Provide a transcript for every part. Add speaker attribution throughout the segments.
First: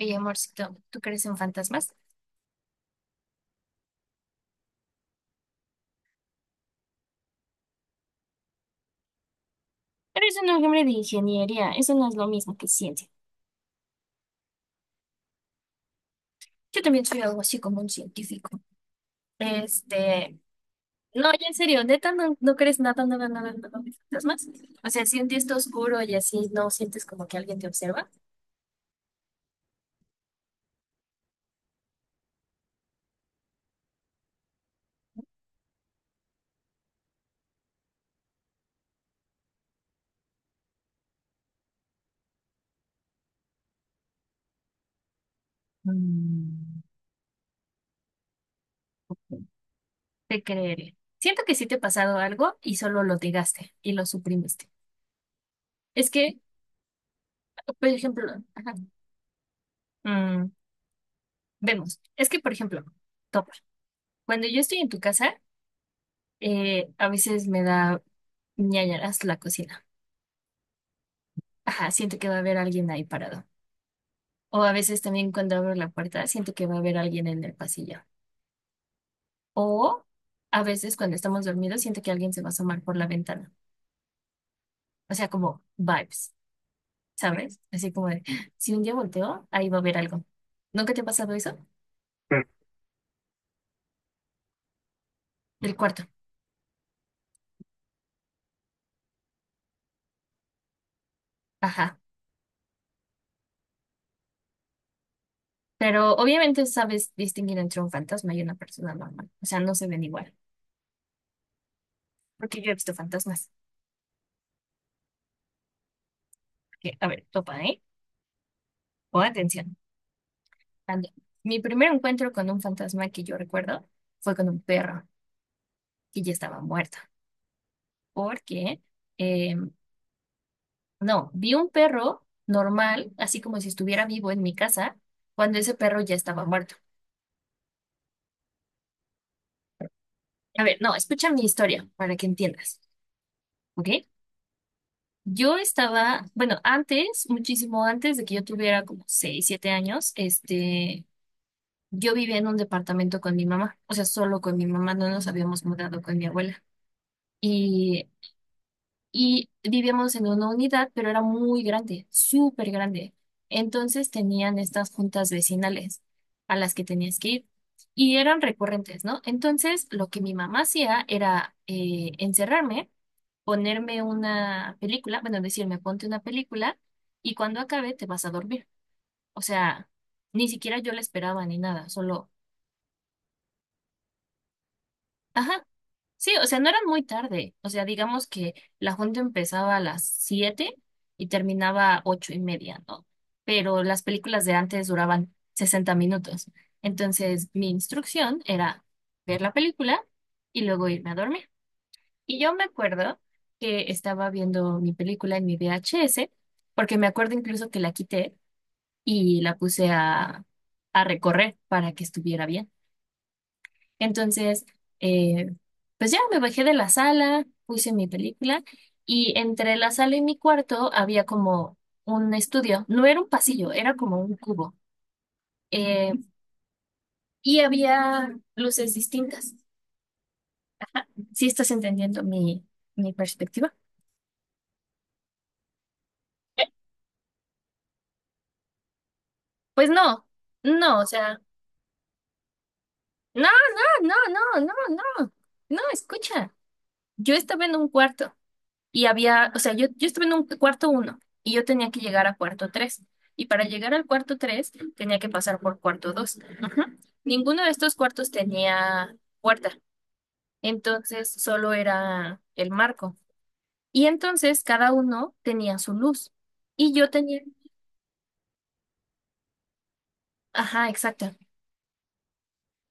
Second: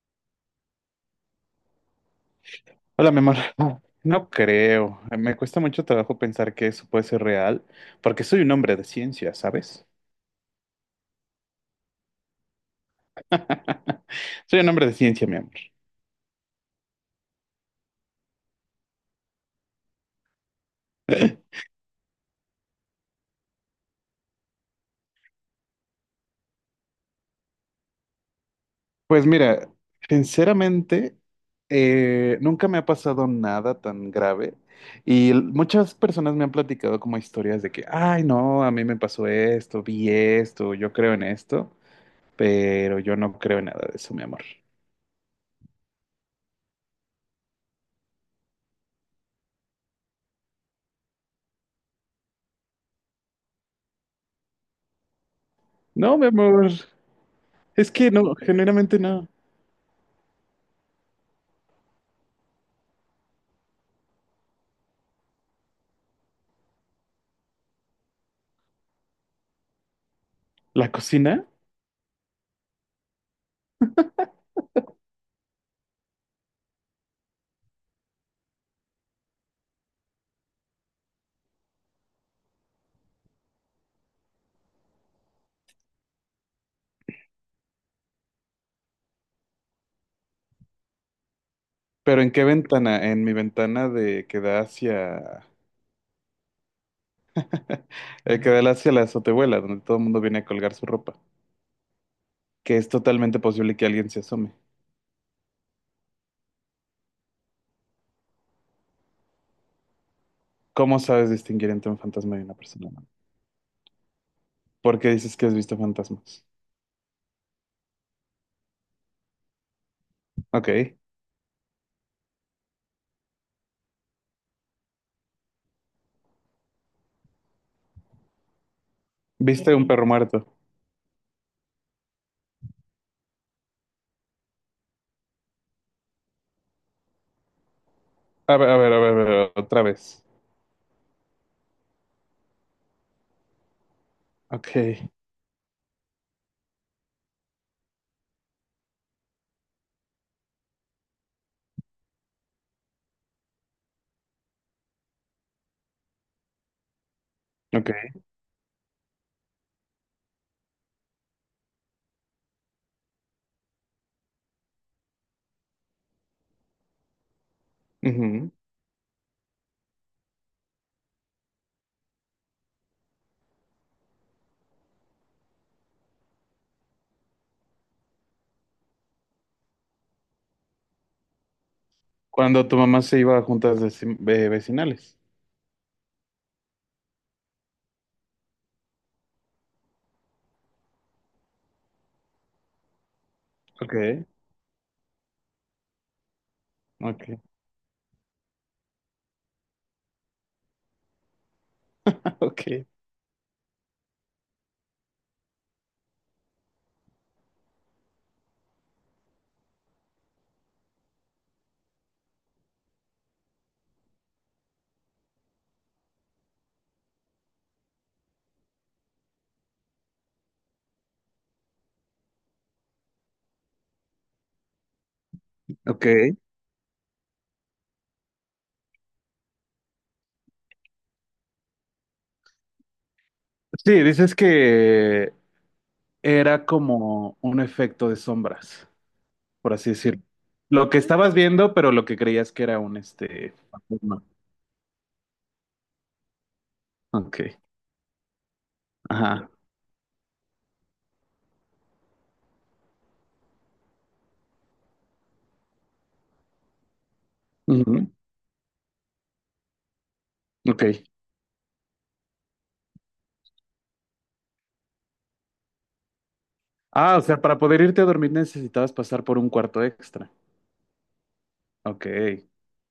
Speaker 1: Oye, amorcito, ¿tú crees en fantasmas?
Speaker 2: Hola, mi amor. No creo. Me cuesta mucho trabajo pensar que eso puede ser real, porque soy un hombre de ciencia, ¿sabes?
Speaker 1: Pero es un hombre de ingeniería, eso no es lo mismo que ciencia.
Speaker 2: Soy un hombre de ciencia, mi amor.
Speaker 1: Yo también soy algo así como un científico. Este, no, ya en serio, neta, no crees nada, nada, nada, nada de fantasmas. O sea, sientes esto oscuro y así no sientes como que alguien te observa.
Speaker 2: Pues mira, sinceramente, nunca me ha pasado nada tan grave y muchas personas me han platicado como historias de que, ay, no, a mí me pasó esto, vi esto, yo creo en esto, pero yo no creo en nada de eso, mi amor.
Speaker 1: Mm. Te creeré. Siento que sí te ha pasado algo y solo lo negaste y lo suprimiste. Es
Speaker 2: No, mi
Speaker 1: que,
Speaker 2: amor,
Speaker 1: por
Speaker 2: es que
Speaker 1: ejemplo,
Speaker 2: no,
Speaker 1: ajá,
Speaker 2: generalmente no.
Speaker 1: mm, vemos, es que, por ejemplo, topa. Cuando yo estoy en tu casa, a veces me da ñañaras la cocina.
Speaker 2: ¿La cocina?
Speaker 1: Ajá, siento que va a haber alguien ahí parado. O a veces también cuando abro la puerta siento que va a haber alguien en el pasillo. O a veces cuando estamos dormidos siento que alguien se va a asomar por la ventana. O sea, como vibes, ¿sabes? Así como de, si un día volteo, ahí va a haber algo. ¿Nunca te ha pasado eso?
Speaker 2: ¿Pero en qué ventana? En mi ventana de que da hacia,
Speaker 1: Del cuarto.
Speaker 2: que da hacia la azotehuela, donde todo el mundo viene a colgar su ropa,
Speaker 1: Ajá.
Speaker 2: que es totalmente posible que alguien se asome.
Speaker 1: Pero obviamente sabes distinguir entre un fantasma y una persona normal. O sea, no se ven igual.
Speaker 2: ¿Cómo sabes distinguir entre un fantasma y una
Speaker 1: Porque yo he
Speaker 2: persona?
Speaker 1: visto fantasmas.
Speaker 2: ¿Por qué dices que has visto fantasmas?
Speaker 1: Que, a ver, topa, ¿eh? O atención.
Speaker 2: Ok.
Speaker 1: Ande- Mi primer encuentro con un fantasma que yo recuerdo fue con un perro que ya estaba muerto. Porque, eh,
Speaker 2: ¿Viste un perro muerto?
Speaker 1: no, vi un perro normal, así como si estuviera vivo en mi casa, cuando ese perro ya estaba muerto.
Speaker 2: A ver, a ver, a ver, a ver, otra vez.
Speaker 1: A ver, no, escucha mi historia para que entiendas, ¿ok?
Speaker 2: Ok,
Speaker 1: Yo estaba, bueno, antes, muchísimo antes de que yo tuviera como 6 7 años, yo vivía en un departamento con mi mamá, o sea, solo con mi mamá, no nos habíamos mudado con mi abuela.
Speaker 2: ok.
Speaker 1: Y y vivíamos en una unidad, pero era muy grande, súper grande. Entonces tenían estas juntas vecinales a las que tenías que ir y eran
Speaker 2: Ujú.
Speaker 1: recurrentes, ¿no? Entonces lo que mi mamá hacía era encerrarme, ponerme una película, bueno, decirme, ponte una película y cuando acabe te vas a dormir. O sea, ni siquiera yo la esperaba ni nada, solo.
Speaker 2: Cuando tu mamá se iba a juntas vecinales.
Speaker 1: Ajá. Sí, o sea, no eran muy tarde. O sea, digamos que la junta empezaba a las 7 y terminaba a 8 y media, ¿no? Pero
Speaker 2: Ok,
Speaker 1: las películas de antes duraban 60 minutos.
Speaker 2: ok,
Speaker 1: Entonces, mi instrucción era ver la película y luego irme a dormir. Y yo me
Speaker 2: ok.
Speaker 1: acuerdo que estaba viendo mi película en mi VHS, porque me acuerdo incluso que la quité y la puse a recorrer para que estuviera bien. Entonces, eh, pues ya me bajé de la sala, puse mi película y entre la sala y mi cuarto había como un estudio. No era un pasillo, era como un cubo.
Speaker 2: Ok.
Speaker 1: Eh, y había luces distintas. ¿Sí estás entendiendo mi perspectiva?
Speaker 2: Sí, dices que era como un efecto de sombras, por
Speaker 1: Pues
Speaker 2: así decirlo.
Speaker 1: no,
Speaker 2: Lo que
Speaker 1: no, o
Speaker 2: estabas
Speaker 1: sea,
Speaker 2: viendo, pero lo que creías que era un
Speaker 1: no,
Speaker 2: este.
Speaker 1: no, no,
Speaker 2: fantasma.
Speaker 1: no, no, no, no, escucha. Yo
Speaker 2: Ok.
Speaker 1: estaba en un cuarto. Y
Speaker 2: Ajá.
Speaker 1: había, o sea, yo estuve en un cuarto uno y yo tenía que llegar a cuarto tres. Y para llegar al cuarto tres tenía que pasar por cuarto dos. Ajá. Ninguno de estos
Speaker 2: Ujú.
Speaker 1: cuartos tenía puerta.
Speaker 2: Ok.
Speaker 1: Entonces solo era el marco. Y entonces cada uno tenía su luz. Y yo
Speaker 2: Ah, o sea,
Speaker 1: tenía,
Speaker 2: para poder irte a dormir necesitabas pasar por un cuarto extra.
Speaker 1: ajá, exacto,
Speaker 2: Ok.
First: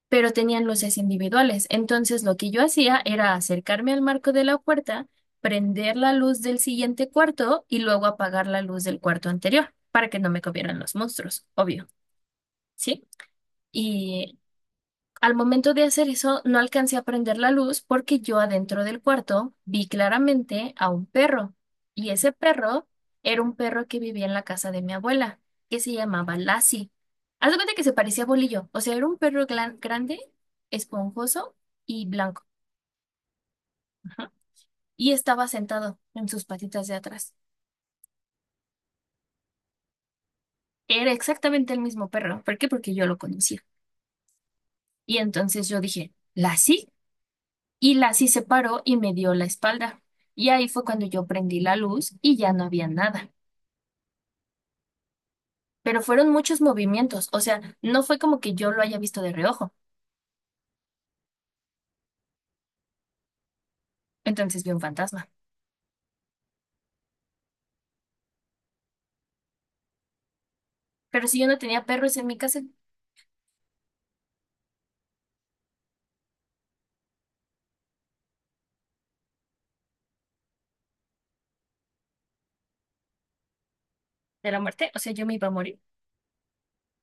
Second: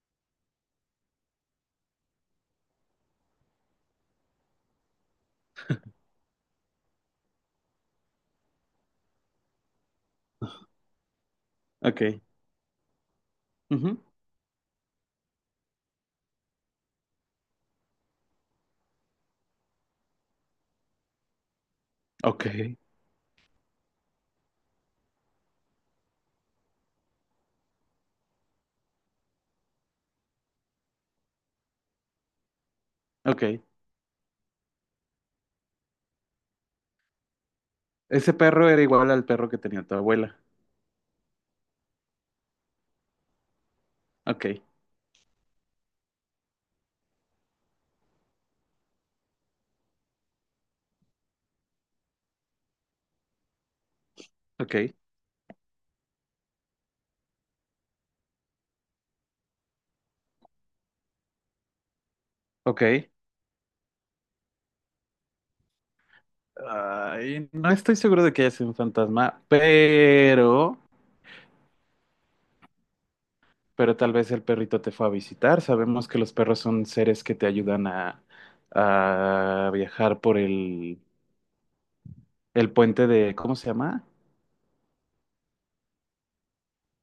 Speaker 1: pero tenían luces individuales. Entonces lo que yo hacía era acercarme al marco de la puerta, prender la luz del siguiente cuarto y luego apagar la luz del cuarto anterior para que no me comieran los monstruos, obvio,
Speaker 2: Ok.
Speaker 1: ¿sí?
Speaker 2: Ujú.
Speaker 1: Y al momento de hacer eso, no alcancé a prender la luz porque yo adentro del cuarto vi claramente a un perro. Y ese
Speaker 2: Ok.
Speaker 1: perro era un perro que vivía en la casa de mi abuela, que se llamaba Lassie. Haz de cuenta que se parecía a Bolillo. O sea, era un perro grande, esponjoso y blanco.
Speaker 2: Ok.
Speaker 1: Ajá. Y estaba sentado en sus patitas de atrás.
Speaker 2: Ese perro era igual al perro que tenía tu abuela.
Speaker 1: Era exactamente el mismo perro. ¿Por qué? Porque yo lo conocía.
Speaker 2: Ok.
Speaker 1: Y entonces yo dije, ¿Lassie? Y Lassie se paró y me dio la espalda. Y ahí fue cuando yo prendí la luz y ya no había nada.
Speaker 2: Ok.
Speaker 1: Pero fueron muchos movimientos, o sea, no fue como que yo lo haya visto de reojo.
Speaker 2: Ok.
Speaker 1: Entonces vi un fantasma.
Speaker 2: Ay, no estoy seguro de que haya sido un fantasma, pero.
Speaker 1: Pero si yo no tenía perros en mi casa
Speaker 2: Pero tal vez el perrito te fue a visitar. Sabemos que los perros son seres que te ayudan a viajar por el puente de, ¿cómo se llama?
Speaker 1: de la muerte, o sea, yo me iba a morir.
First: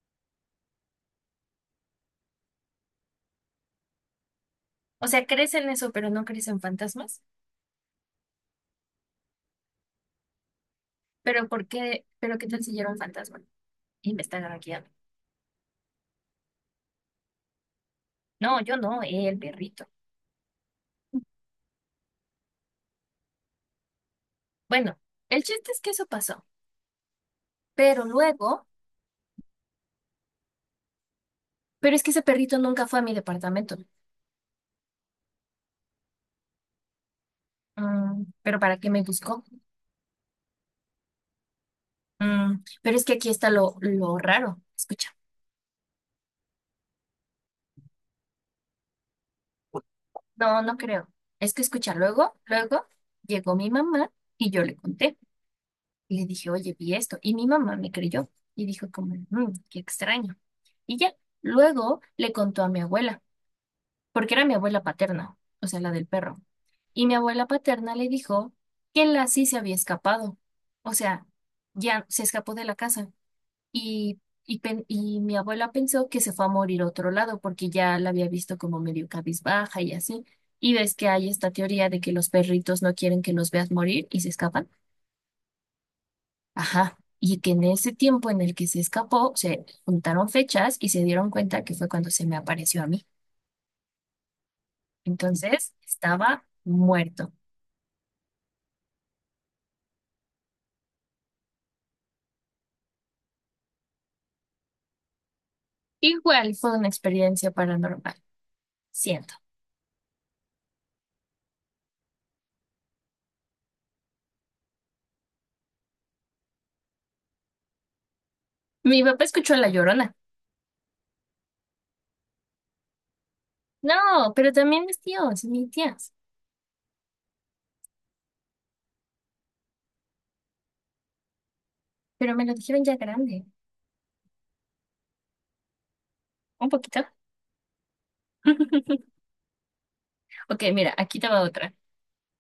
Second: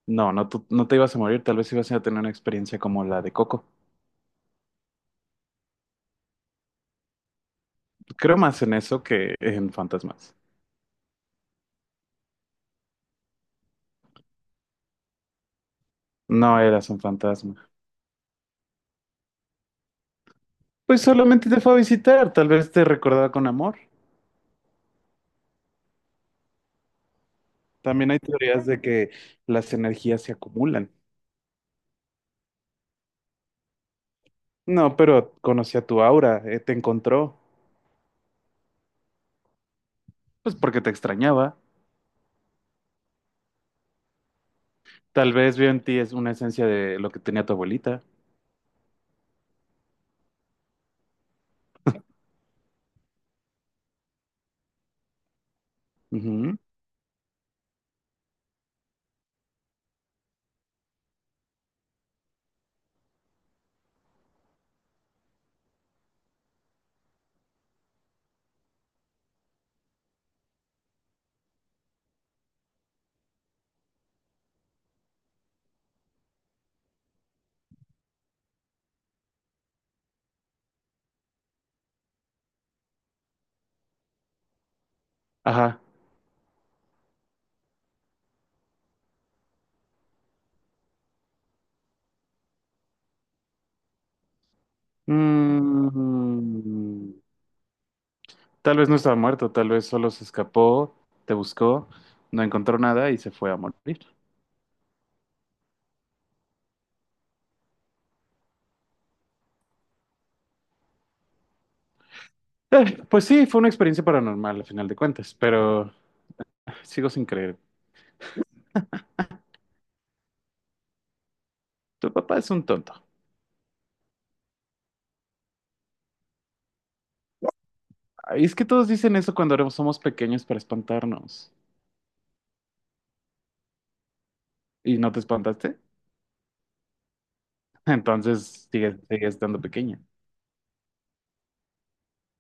Speaker 2: No, no, no te ibas a morir, tal vez ibas a tener una experiencia como la de Coco.
Speaker 1: O sea, crees en eso, pero no crees en fantasmas.
Speaker 2: Creo más en eso que en fantasmas.
Speaker 1: Pero ¿por qué? ¿Pero qué tal si yo era un fantasma? Y me están arañando.
Speaker 2: No eras un fantasma.
Speaker 1: No, yo no, el perrito.
Speaker 2: Pues solamente te fue a visitar, tal vez te recordaba con amor.
Speaker 1: Bueno, el chiste es que eso pasó. Pero
Speaker 2: También hay teorías
Speaker 1: luego,
Speaker 2: de que las energías se acumulan.
Speaker 1: pero es que ese perrito nunca fue a mi departamento.
Speaker 2: No, pero conocía tu aura, te encontró,
Speaker 1: Mm, pero ¿para qué me buscó?
Speaker 2: pues porque te extrañaba.
Speaker 1: Mm, pero es que aquí está lo raro. Escucha.
Speaker 2: Tal vez veo en ti es una esencia de lo que tenía tu abuelita.
Speaker 1: No, no creo. Es que escucha, luego llegó mi mamá y yo le conté. Y le dije,
Speaker 2: Ujú.
Speaker 1: oye, vi esto. Y mi mamá me creyó. Y dijo como, "Mm, qué extraño". Y ya, luego le contó a mi abuela, porque era mi abuela paterna, o sea, la del perro. Y mi abuela paterna le dijo que la sí se había escapado. O sea, ya se escapó de la casa. Y, y mi abuela pensó que se fue a morir a otro lado porque ya la había visto como medio cabizbaja y así. Y ves que hay esta teoría de que los perritos no quieren que los veas morir y se escapan.
Speaker 2: Ajá.
Speaker 1: Ajá. Y que en ese tiempo en el que se escapó, se juntaron fechas y se dieron cuenta que fue cuando se me apareció a mí. Entonces estaba
Speaker 2: Mm,
Speaker 1: muerto.
Speaker 2: tal vez no estaba muerto, tal vez solo se escapó, te buscó, no encontró nada y se fue a morir.
Speaker 1: Igual fue una experiencia paranormal, siento.
Speaker 2: Pues sí, fue una experiencia paranormal al final de cuentas, pero sigo sin creer.
Speaker 1: Mi papá escuchó a La Llorona.
Speaker 2: Tu papá es un tonto.
Speaker 1: No, pero también mis tíos y mis tías.
Speaker 2: Ay, es que todos dicen eso cuando somos pequeños para espantarnos.
Speaker 1: Pero me lo dijeron ya grande.
Speaker 2: ¿Y no te espantaste?
Speaker 1: Un poquito.
Speaker 2: Entonces sigues estando pequeña.
Speaker 1: Ok, mira, aquí te va otra.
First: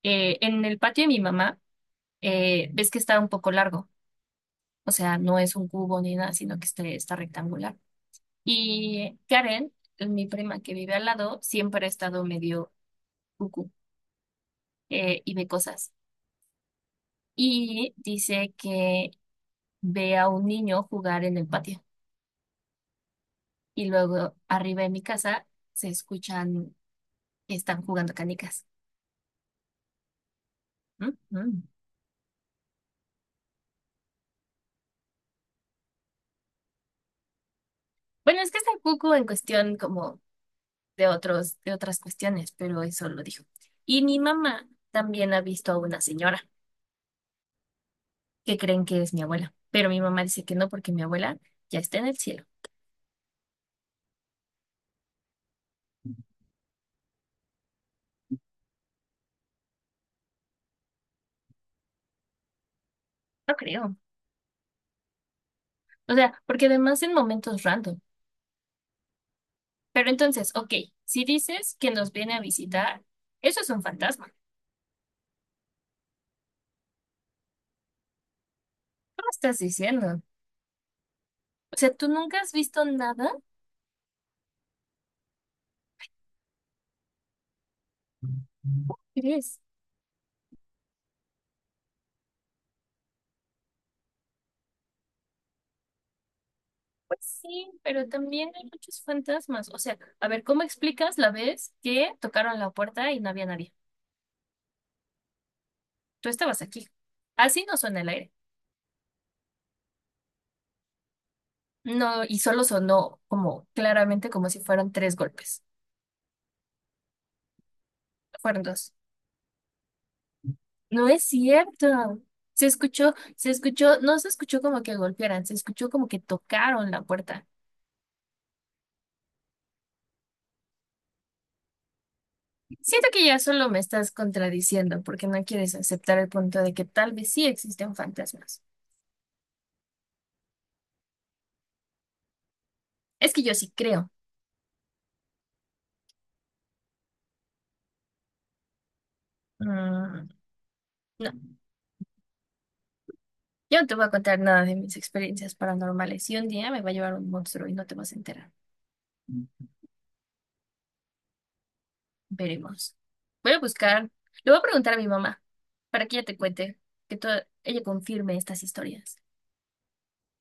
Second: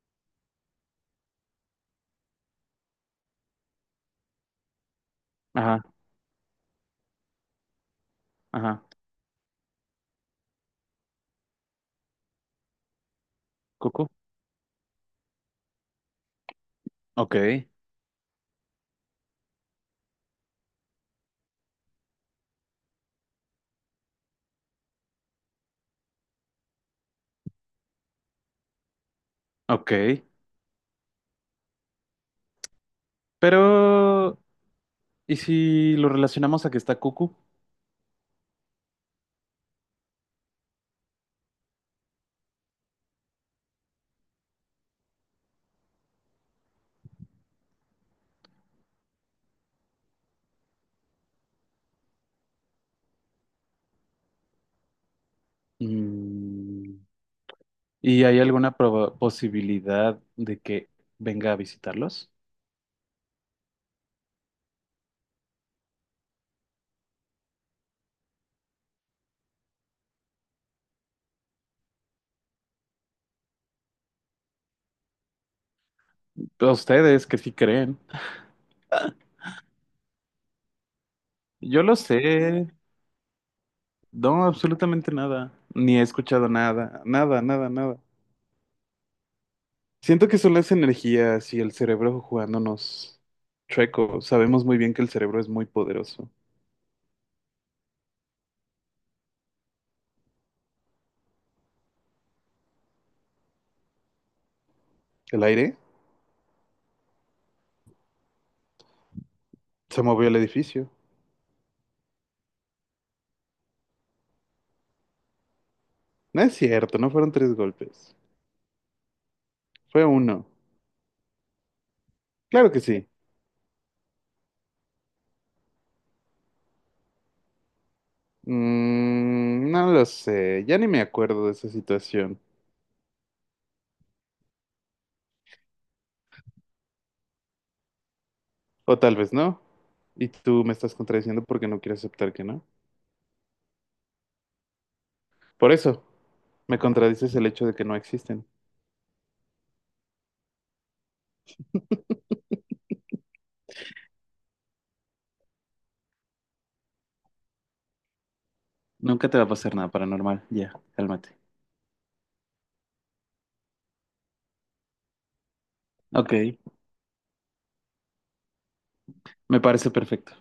Speaker 1: En el patio de mi mamá, ves que está un poco largo, o sea, no es un
Speaker 2: Ajá,
Speaker 1: cubo ni nada, sino que este está rectangular.
Speaker 2: ajá.
Speaker 1: Y Karen, mi prima que vive al lado, siempre ha estado medio cucú,
Speaker 2: Cucu.
Speaker 1: y ve cosas.
Speaker 2: Ok,
Speaker 1: Y dice que ve a un niño jugar en el patio. Y luego arriba de mi casa se escuchan, están jugando canicas.
Speaker 2: ok.
Speaker 1: Mm, mm.
Speaker 2: Pero, ¿y si lo relacionamos a que está Cucu?
Speaker 1: Bueno, es que está cucú en cuestión como de otros, de otras cuestiones, pero eso lo dijo. Y mi mamá también ha visto a una señora que creen que es mi abuela, pero mi mamá dice que no porque mi abuela ya está en el cielo.
Speaker 2: Mm, ¿y hay alguna posibilidad de que venga a visitarlos?
Speaker 1: No creo. O sea, porque además en momentos random. Pero entonces, ok, si dices que nos viene a visitar, eso es un fantasma.
Speaker 2: A ustedes que sí creen.
Speaker 1: ¿Cómo estás diciendo? O
Speaker 2: Yo
Speaker 1: sea,
Speaker 2: lo
Speaker 1: ¿tú nunca has
Speaker 2: sé.
Speaker 1: visto nada?
Speaker 2: No, absolutamente nada. Ni he escuchado nada. Nada, nada, nada.
Speaker 1: ¿Crees?
Speaker 2: Siento que son las energías y el cerebro jugándonos chueco. Sabemos muy bien que el cerebro es muy poderoso.
Speaker 1: Pues sí, pero también hay muchos fantasmas. O sea, a ver, ¿cómo explicas la vez que tocaron la puerta y no había nadie?
Speaker 2: El aire
Speaker 1: Tú estabas aquí. Así no suena el aire.
Speaker 2: se movió el edificio.
Speaker 1: No, y solo sonó como claramente como si fueran tres golpes.
Speaker 2: No es cierto, no fueron tres golpes.
Speaker 1: Fueron dos.
Speaker 2: Fue uno.
Speaker 1: No es cierto.
Speaker 2: Claro que sí.
Speaker 1: Se escuchó, no se escuchó como que golpearan, se escuchó como que tocaron la puerta.
Speaker 2: Mm, no lo sé, ya ni me acuerdo de esa situación.
Speaker 1: Siento que ya solo me estás contradiciendo porque no quieres aceptar el punto de que tal vez sí existen fantasmas.
Speaker 2: O tal vez no. Y tú me estás contradiciendo porque no quieres aceptar que no.
Speaker 1: Es que yo sí creo.
Speaker 2: Por eso, me contradices el hecho de que no existen.
Speaker 1: Mm, no, yo no te voy a contar nada de mis experiencias paranormales y un día me va a llevar un monstruo y no te vas a enterar.
Speaker 2: Nunca te va a pasar nada paranormal. Ya, cálmate.
Speaker 1: Veremos. Voy a buscar. Le voy a preguntar a mi mamá para que ella
Speaker 2: Ok,
Speaker 1: te cuente, que to- ella confirme estas historias.
Speaker 2: me parece perfecto.